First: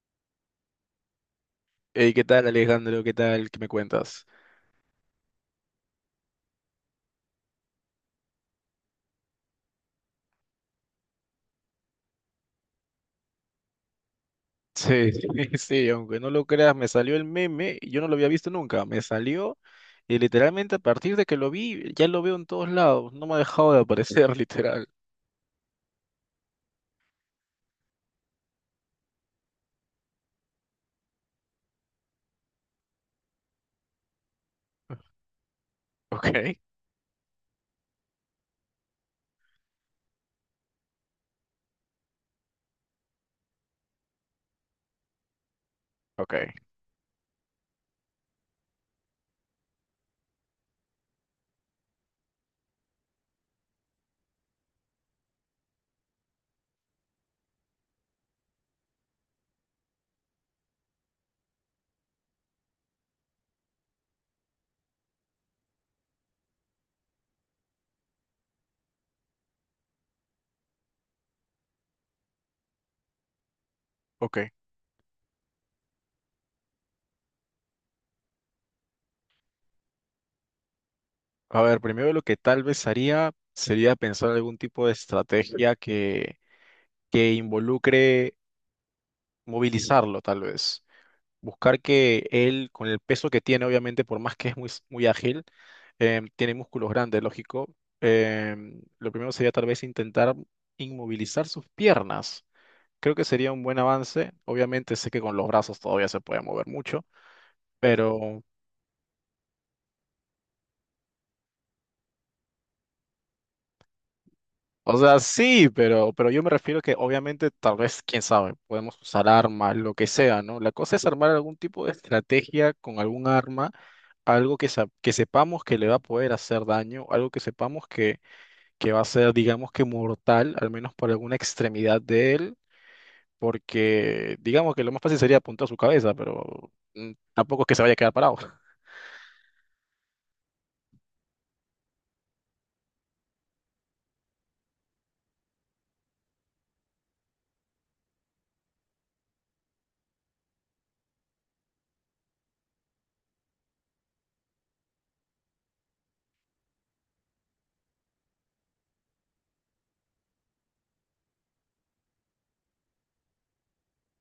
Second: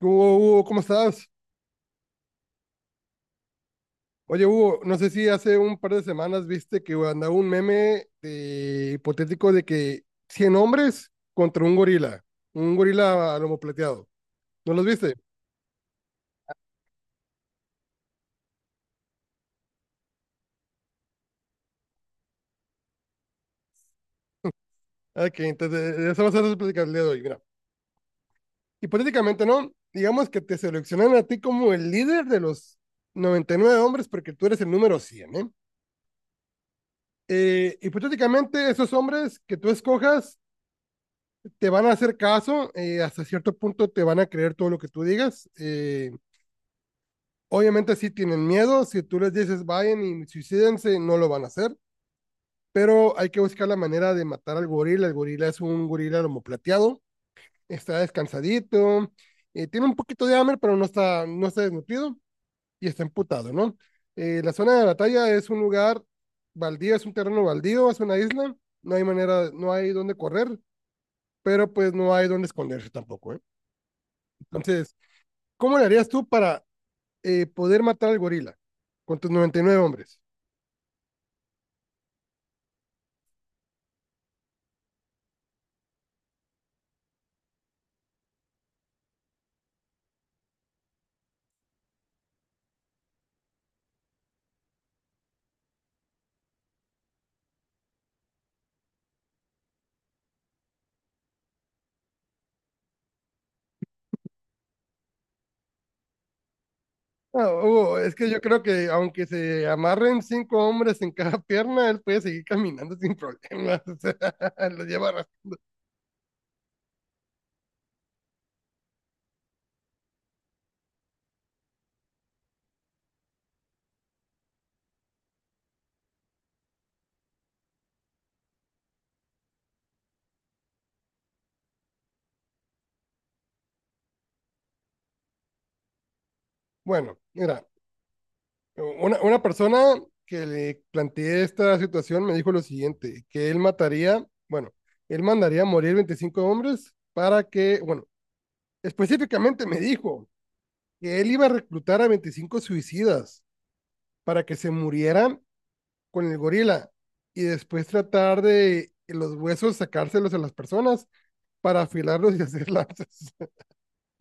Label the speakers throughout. Speaker 1: Hugo, Hugo, ¿cómo estás?
Speaker 2: Hey, ¿qué tal, Alejandro? ¿Qué tal? ¿Qué me cuentas?
Speaker 1: Oye, Hugo, no sé si hace un par de semanas viste que andaba un meme hipotético de que 100 hombres contra un gorila a lomo plateado. ¿No los
Speaker 2: Sí,
Speaker 1: viste?
Speaker 2: sí, sí, aunque no lo creas, me salió el meme, y yo no lo había visto nunca, me salió y literalmente a partir de que lo vi, ya lo veo en todos lados, no me ha dejado de aparecer, literal.
Speaker 1: Ah, ok, entonces de eso vas a hacer platicar el día de hoy. Mira, hipotéticamente, ¿no? Digamos que te seleccionan a ti como el líder de los 99 hombres porque tú eres el número 100, ¿eh?
Speaker 2: Ok,
Speaker 1: Hipotéticamente, esos hombres que tú escojas te van a hacer caso, hasta cierto punto te van a creer todo lo que tú digas.
Speaker 2: ok,
Speaker 1: Obviamente sí tienen miedo, si tú les dices vayan y suicídense, no lo van a hacer, pero hay que buscar la manera de matar al gorila. El gorila es un gorila lomo plateado, está descansadito. Tiene un poquito de hambre, pero no está desnutrido y está emputado, ¿no? La zona de batalla es un lugar baldío, es un terreno baldío, es una isla, no hay manera, no hay dónde correr, pero pues no hay dónde esconderse tampoco, ¿eh?
Speaker 2: ok.
Speaker 1: Entonces, ¿cómo le harías tú para poder matar al gorila con tus 99 hombres?
Speaker 2: A ver, primero lo que tal vez haría sería pensar algún tipo de estrategia que involucre movilizarlo, tal vez. Buscar que él, con el peso que tiene, obviamente, por más que es muy, muy ágil, tiene músculos grandes, lógico. Lo primero sería tal vez intentar inmovilizar sus piernas. Creo que sería un buen avance. Obviamente sé que con los brazos todavía se puede mover mucho,
Speaker 1: No, Hugo, es que yo
Speaker 2: pero,
Speaker 1: creo que aunque se amarren cinco hombres en cada pierna, él puede seguir caminando sin problemas. O sea, lo
Speaker 2: o
Speaker 1: lleva
Speaker 2: sea,
Speaker 1: arras-
Speaker 2: sí, pero yo me refiero que obviamente tal vez, quién sabe, podemos usar armas, lo que sea, ¿no? La cosa es armar algún tipo de estrategia con algún arma, algo que, que sepamos que le va a poder hacer daño, algo que sepamos que va a ser, digamos que mortal, al menos por alguna extremidad de él, porque digamos que lo más fácil sería apuntar a su cabeza, pero
Speaker 1: Bueno, mira,
Speaker 2: tampoco es que se vaya a quedar parado.
Speaker 1: una persona que le planteé esta situación me dijo lo siguiente, que él mataría, bueno, él mandaría a morir 25 hombres para que, bueno, específicamente me dijo que él iba a reclutar a 25 suicidas para que se murieran con el gorila y después tratar de los huesos sacárselos a las personas para afilarlos y hacer lanzas.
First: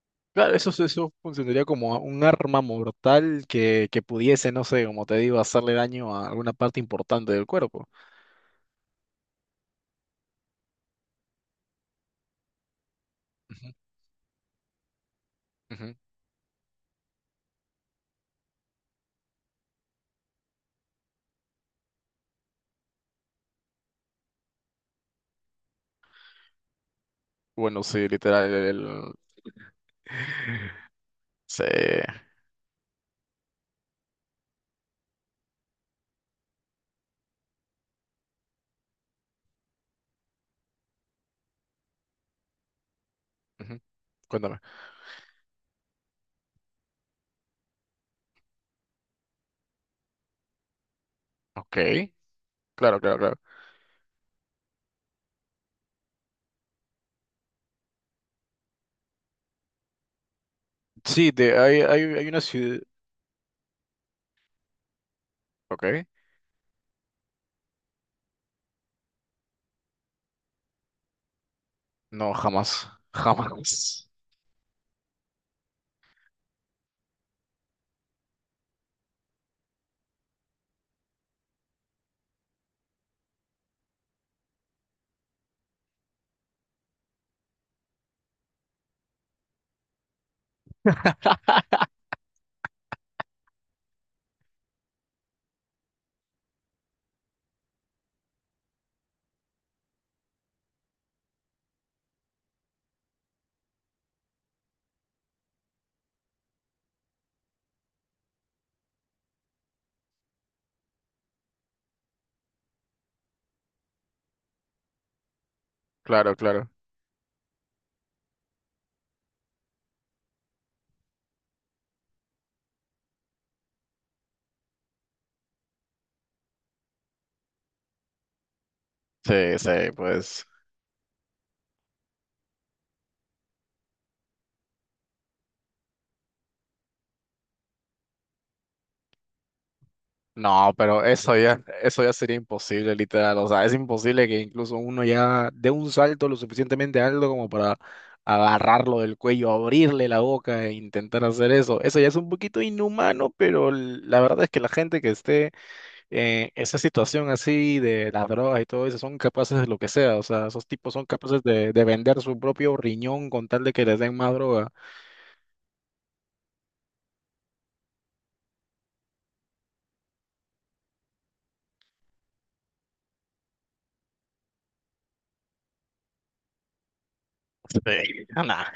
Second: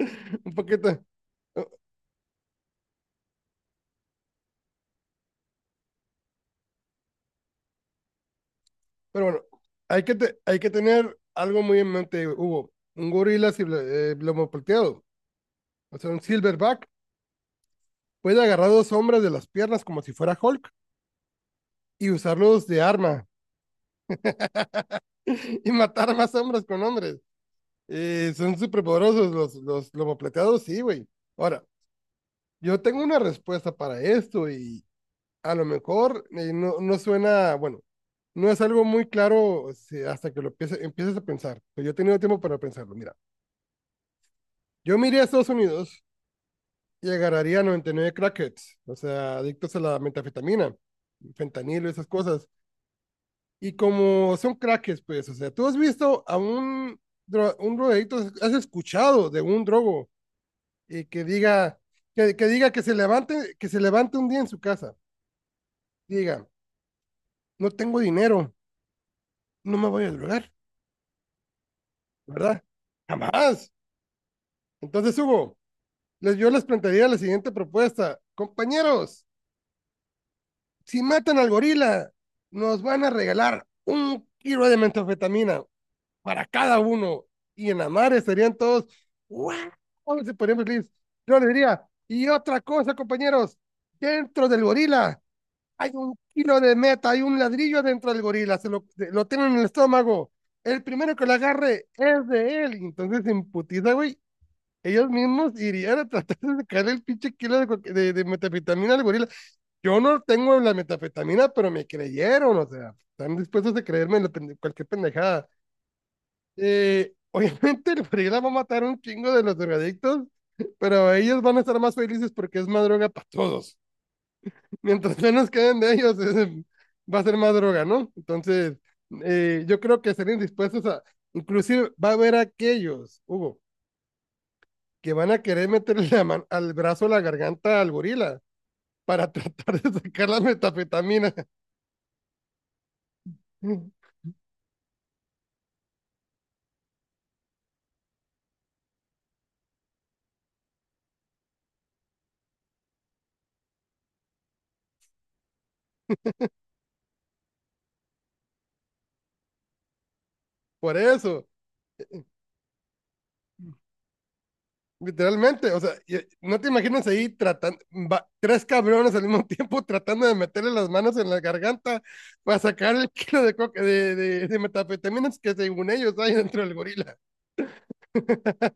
Speaker 1: Un
Speaker 2: Claro, eso,
Speaker 1: poquito.
Speaker 2: eso funcionaría como un arma mortal que pudiese, no sé, como te digo, hacerle daño a alguna parte importante del cuerpo.
Speaker 1: Pero bueno, hay que tener algo muy en mente, Hugo. Un gorila si,
Speaker 2: Ujú,
Speaker 1: lomo plateado,
Speaker 2: ujú.
Speaker 1: o sea, un silverback, puede agarrar dos hombres de las piernas como si fuera Hulk y usarlos de arma y matar más hombres con hombres.
Speaker 2: Bueno, sí, literal.
Speaker 1: Son súper poderosos los lomo plateados, sí, güey. Ahora,
Speaker 2: Sí.
Speaker 1: yo tengo una respuesta para esto y, a lo mejor no, no suena, bueno, no es algo muy claro si hasta que lo empieces a pensar. Pero yo he tenido tiempo para pensarlo. Mira,
Speaker 2: Ujú. Cuéntame.
Speaker 1: yo me iría a Estados Unidos y agarraría 99 crackheads, o sea, adictos a la metafetamina,
Speaker 2: Ok.
Speaker 1: fentanilo, esas cosas.
Speaker 2: Claro, claro, claro.
Speaker 1: Y como son crackheads, pues, o sea, tú has visto a un drogadicto, has escuchado de un drogo y que
Speaker 2: Sí,
Speaker 1: diga,
Speaker 2: hay una
Speaker 1: que diga
Speaker 2: ciudad.
Speaker 1: que se levante un día en su casa,
Speaker 2: Ok.
Speaker 1: diga, no tengo dinero, no me voy a drogar,
Speaker 2: No,
Speaker 1: ¿verdad?
Speaker 2: jamás.
Speaker 1: Jamás.
Speaker 2: Jamás.
Speaker 1: Entonces, Hugo, yo les plantearía la siguiente propuesta. Compañeros, si matan al gorila, nos van a regalar un kilo de metanfetamina para cada uno. Y en la madre estarían todos, ¡wow! Se ponían felices. Yo les diría, y otra cosa, compañeros, dentro del gorila hay un kilo de meta, hay un ladrillo dentro del gorila, lo tienen en el estómago. El primero que lo agarre es de él. Entonces se imputiza, güey, ellos mismos irían a tratar de sacarle el pinche kilo de metafetamina al gorila. Yo no tengo la metafetamina, pero me creyeron, o sea, están dispuestos a creerme cualquier pendejada.
Speaker 2: Claro, claro.
Speaker 1: Obviamente el gorila va a matar un chingo de los drogadictos, pero ellos van a estar más felices porque es más droga para todos. Mientras menos queden de ellos, va a ser más droga, ¿no? Entonces,
Speaker 2: Sí,
Speaker 1: yo
Speaker 2: sí,
Speaker 1: creo que estarían
Speaker 2: pues
Speaker 1: dispuestos a, inclusive va a haber aquellos, Hugo, que van a querer meterle la mano al brazo, a la garganta al gorila para tratar de sacar la
Speaker 2: no, pero
Speaker 1: metafetamina.
Speaker 2: eso ya sería imposible, literal. O sea, es imposible que incluso uno ya dé un salto lo suficientemente alto como para agarrarlo del cuello, abrirle la boca e intentar hacer eso. Eso ya es un poquito inhumano, pero la verdad es que la gente que esté en esa situación así de las drogas y todo eso son capaces de lo que sea. O sea, esos tipos
Speaker 1: Por
Speaker 2: son capaces
Speaker 1: eso,
Speaker 2: de vender su propio riñón con tal de que les den más droga.
Speaker 1: literalmente, o sea, no te imaginas ahí tratando, va, tres cabrones al mismo tiempo tratando de meterle las manos en la garganta para sacar el kilo de, coca, de metafetaminas que según ellos hay dentro del gorila.
Speaker 2: Sí, nah.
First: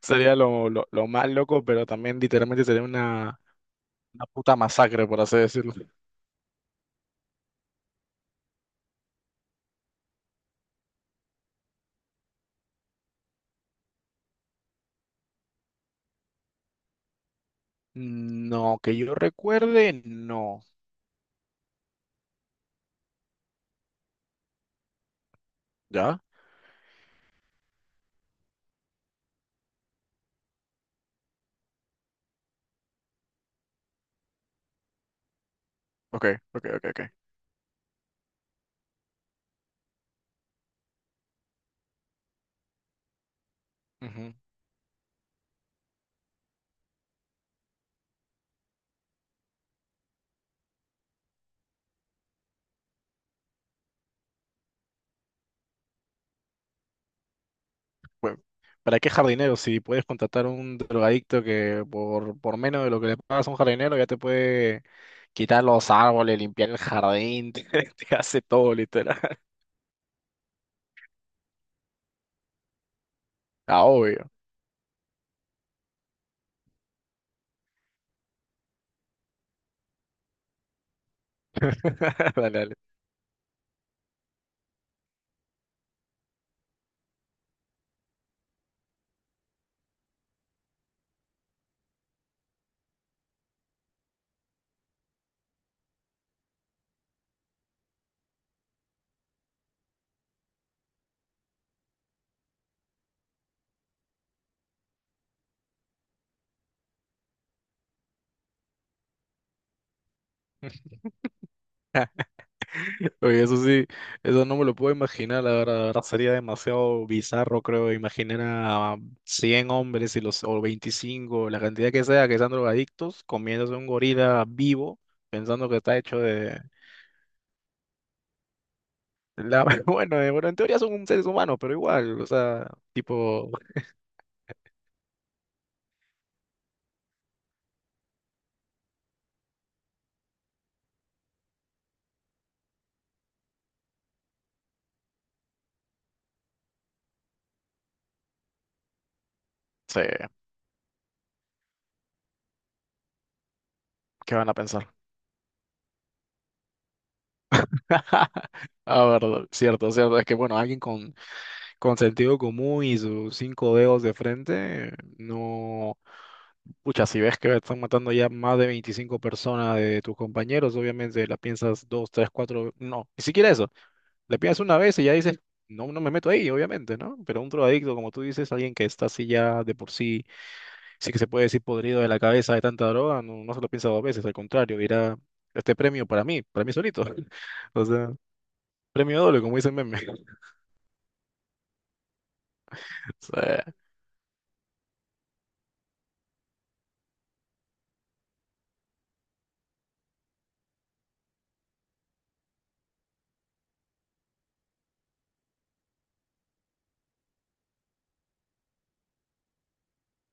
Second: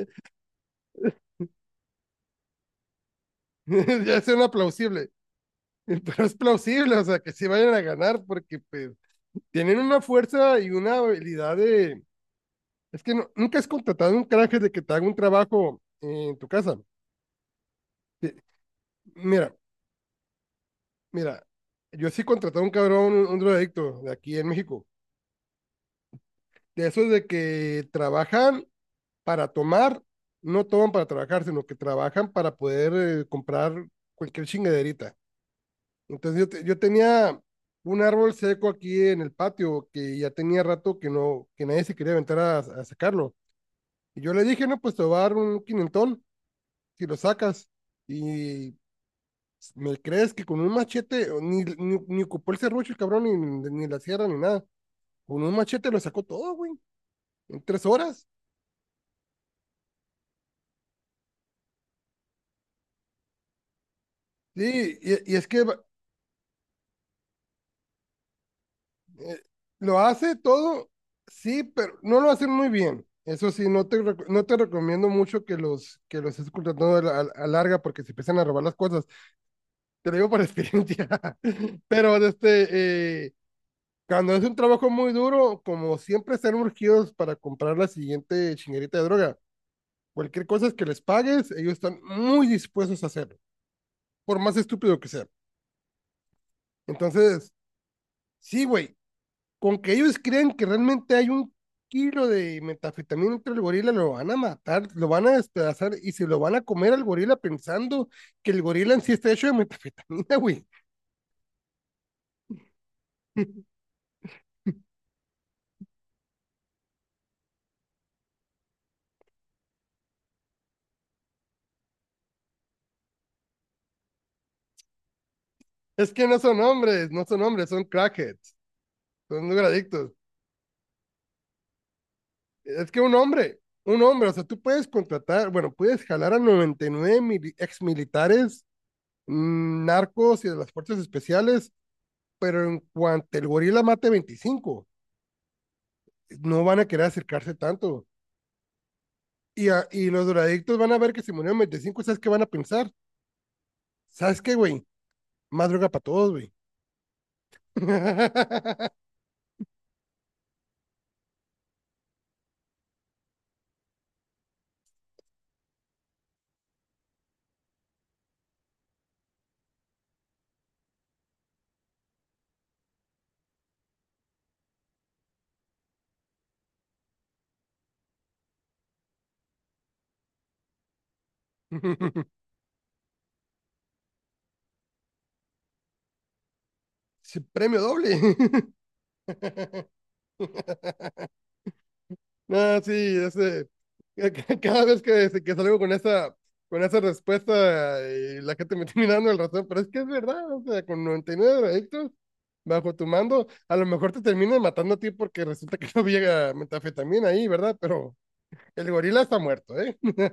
Speaker 2: Sería lo más loco, pero también literalmente sería una,
Speaker 1: Ya
Speaker 2: una
Speaker 1: suena
Speaker 2: puta masacre,
Speaker 1: plausible.
Speaker 2: por así decirlo.
Speaker 1: Pero es plausible, o sea, que sí vayan a ganar porque pues, tienen una fuerza y una habilidad de. Es que nunca has contratado un canje de que te haga un trabajo en tu casa. Te-
Speaker 2: No, que yo
Speaker 1: Mira,
Speaker 2: recuerde, no.
Speaker 1: mira, yo sí contraté a un cabrón, un drogadicto de aquí en México.
Speaker 2: ¿Ya?
Speaker 1: De esos de que trabajan para tomar, no toman para trabajar, sino que trabajan para poder comprar cualquier chingaderita.
Speaker 2: Ok,
Speaker 1: Entonces
Speaker 2: ok,
Speaker 1: yo
Speaker 2: ok, ok.
Speaker 1: tenía un árbol seco aquí en el patio que ya tenía rato que no, que nadie se quería aventar a sacarlo. Y yo
Speaker 2: Ujú.
Speaker 1: le dije, no, pues te voy a dar un quinentón si lo sacas. Y ¿me crees que con un machete o ni ocupó el serrucho el cabrón, ni la sierra, ni nada? Con un machete lo sacó todo, güey, en 3 horas.
Speaker 2: Bueno, ¿para qué jardinero? Si puedes contratar a un drogadicto que por menos de lo que le pagas a un jardinero ya te puede
Speaker 1: Sí, y es
Speaker 2: quitar
Speaker 1: que
Speaker 2: los árboles, limpiar el jardín, te hace todo, literal.
Speaker 1: eh, lo hace todo, sí, pero no lo hace muy bien. Eso sí,
Speaker 2: Ah, obvio.
Speaker 1: no te recomiendo mucho que los estés contratando a larga porque se empiezan a robar las cosas. Te lo digo por experiencia. Pero
Speaker 2: Dale, dale.
Speaker 1: este, cuando es un trabajo muy duro, como siempre están urgidos para comprar la siguiente chinguerita de droga, cualquier cosa que les pagues, ellos están muy dispuestos a hacerlo, por más estúpido que sea. Entonces, sí, güey, con que ellos crean que realmente hay un kilo de metanfetamina entre el gorila, lo van a matar, lo van a despedazar y se lo van a comer al gorila pensando que el gorila en sí está hecho de metanfetamina, güey.
Speaker 2: Oye, eso sí, eso no me lo puedo imaginar, la verdad sería demasiado bizarro, creo, imaginar a 100 hombres y o 25, la cantidad que sea, que sean drogadictos, comiéndose un gorila vivo, pensando que está
Speaker 1: Es
Speaker 2: hecho
Speaker 1: que no
Speaker 2: de.
Speaker 1: son hombres, no son hombres, son crackheads, son drogadictos.
Speaker 2: Bueno, en teoría son seres humanos, pero igual, o sea,
Speaker 1: Es que
Speaker 2: tipo, no
Speaker 1: un hombre, o sea, tú puedes contratar, bueno, puedes jalar a 99 mil ex militares, narcos y de las fuerzas especiales, pero en cuanto el gorila mate 25, no van a querer acercarse tanto. Y los
Speaker 2: sé,
Speaker 1: drogadictos van a ver que si murieron 25, ¿sabes qué van a pensar?
Speaker 2: ¿qué
Speaker 1: ¿Sabes
Speaker 2: van
Speaker 1: qué,
Speaker 2: a
Speaker 1: güey?
Speaker 2: pensar?
Speaker 1: Más droga para todos, güey.
Speaker 2: Ah, verdad, cierto, cierto, es que bueno, alguien con sentido común y sus cinco dedos de frente, no. Pucha, si ves que están matando ya más de 25 personas de tus compañeros, obviamente la piensas dos, tres, cuatro, no, ni siquiera eso. Le piensas una vez y ya dices, no, no me meto ahí, obviamente, ¿no? Pero un drogadicto, como tú dices, alguien que está así ya de por sí, sí que se puede decir podrido de la cabeza de tanta droga, no, no se lo piensa dos veces, al contrario, dirá, este premio para mí solito.
Speaker 1: Premio
Speaker 2: O
Speaker 1: doble.
Speaker 2: sea, premio doble, como dice el meme.
Speaker 1: No, sí, ese,
Speaker 2: Sí.
Speaker 1: cada vez que salgo con esa respuesta, y la gente me está mirando el razón, pero es que es verdad, o sea, con 99 drogadictos bajo tu mando, a lo mejor te terminan matando a ti porque resulta que no había metafetamina ahí, ¿verdad? Pero el gorila está muerto, ¿eh?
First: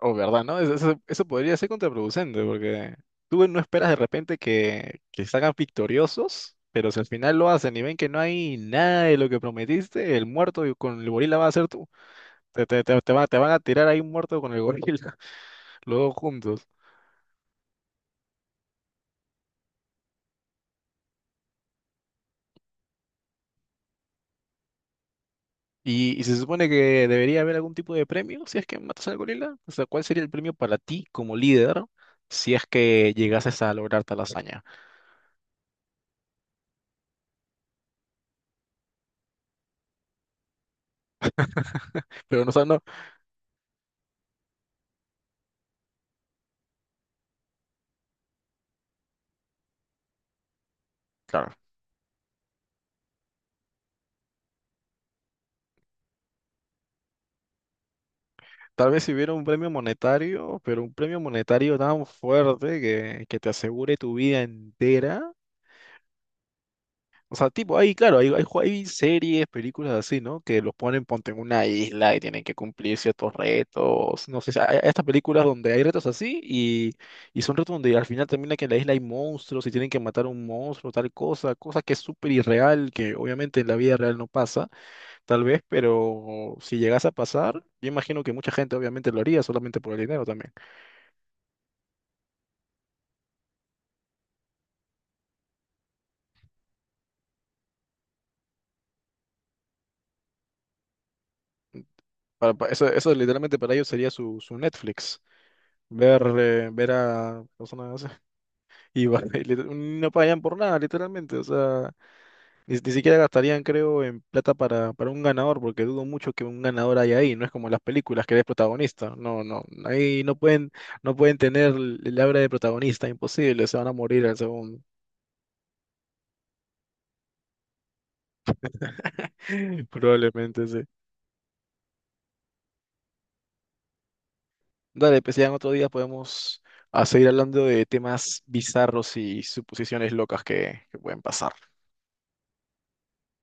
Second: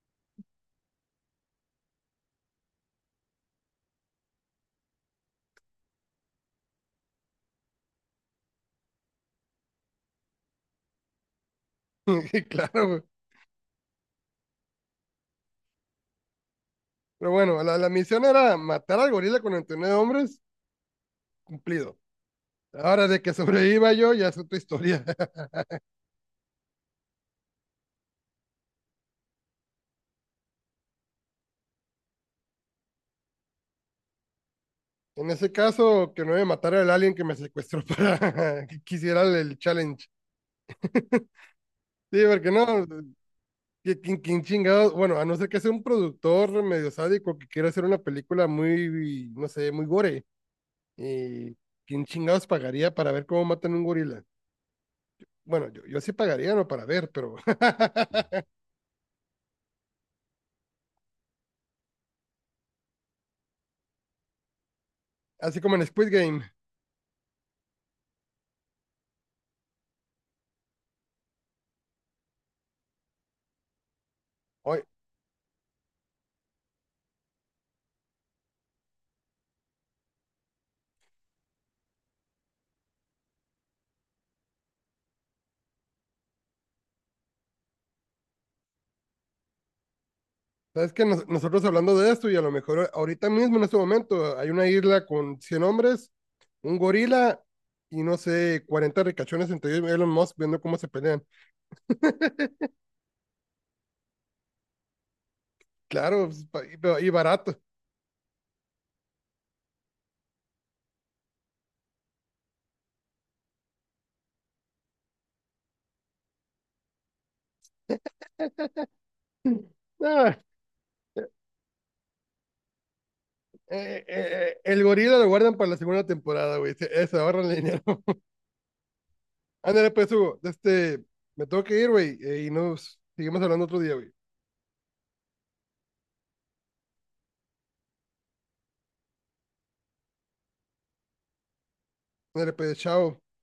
Speaker 2: O verdad, ¿no? Eso podría ser contraproducente, porque tú bueno, no esperas de repente que salgan victoriosos, pero si al final lo hacen y ven que no hay nada de lo que prometiste, el muerto y con el gorila va a ser tú.
Speaker 1: Y
Speaker 2: Te, te,
Speaker 1: claro,
Speaker 2: te,
Speaker 1: güey.
Speaker 2: te va- te van a tirar ahí un muerto con el gorila, los dos juntos.
Speaker 1: Pero bueno, la misión era matar al gorila con 99 hombres, cumplido. Ahora, de que sobreviva yo, ya es otra historia.
Speaker 2: Y se supone que debería haber algún tipo de premio si es que matas al gorila. O sea, ¿cuál sería el premio para ti como líder si es que llegases a lograr tal hazaña?
Speaker 1: En ese caso, que no me matara el alien que me secuestró para que quisiera el challenge. Sí,
Speaker 2: Pero no,
Speaker 1: porque
Speaker 2: o sea, no.
Speaker 1: no, ¿que chingados? Bueno, a no ser que sea un productor medio sádico que quiera hacer una película muy, no sé, muy gore.
Speaker 2: Claro,
Speaker 1: ¿Y quién chingados pagaría para ver cómo matan un gorila? Bueno, yo sí pagaría, no para ver, pero
Speaker 2: tal vez si hubiera un premio monetario, pero un premio monetario tan fuerte que, te asegure tu vida entera.
Speaker 1: así como en Squid Game.
Speaker 2: O sea, tipo, ahí, claro, hay series, películas así, ¿no? Que los ponen, ponte en una isla y tienen que cumplir ciertos retos. No sé, hay
Speaker 1: Hoy,
Speaker 2: hay estas películas donde hay retos así y son retos donde al final termina que en la isla hay monstruos y tienen que matar a un monstruo, tal cosa, cosa que es súper irreal, que obviamente en la vida real no pasa, tal vez, pero si llegase a pasar, yo imagino que mucha gente obviamente lo haría solamente por el dinero también.
Speaker 1: ¿sabes que nosotros hablando de esto y a lo mejor ahorita mismo en este momento hay una isla con 100 hombres, un gorila y no sé, 40 ricachones entre ellos, Elon Musk viendo cómo se pelean?
Speaker 2: Eso literalmente para ellos sería su Netflix. Ver,
Speaker 1: Claro, pues, pa-
Speaker 2: eh,
Speaker 1: y,
Speaker 2: ver
Speaker 1: pero- y
Speaker 2: a
Speaker 1: barato.
Speaker 2: personas así. Y va- y lit- no pagan por nada, literalmente. O sea, ni siquiera gastarían, creo, en plata para un ganador, porque dudo mucho que un ganador haya ahí. No es como en las películas que eres protagonista. No, no. Ahí
Speaker 1: Ah,
Speaker 2: no pueden tener el aura de protagonista, imposible. Se van a morir al segundo.
Speaker 1: el gorila lo guardan para la segunda temporada, güey. Se ahorran dinero. Ándale, pues, Hugo,
Speaker 2: Probablemente, sí.
Speaker 1: este, me tengo que ir, güey, y nos seguimos hablando otro día, güey.
Speaker 2: Dale, pues ya en otro día podemos a seguir hablando de temas bizarros y suposiciones locas que pueden pasar.
Speaker 1: Ándale, pues, chao.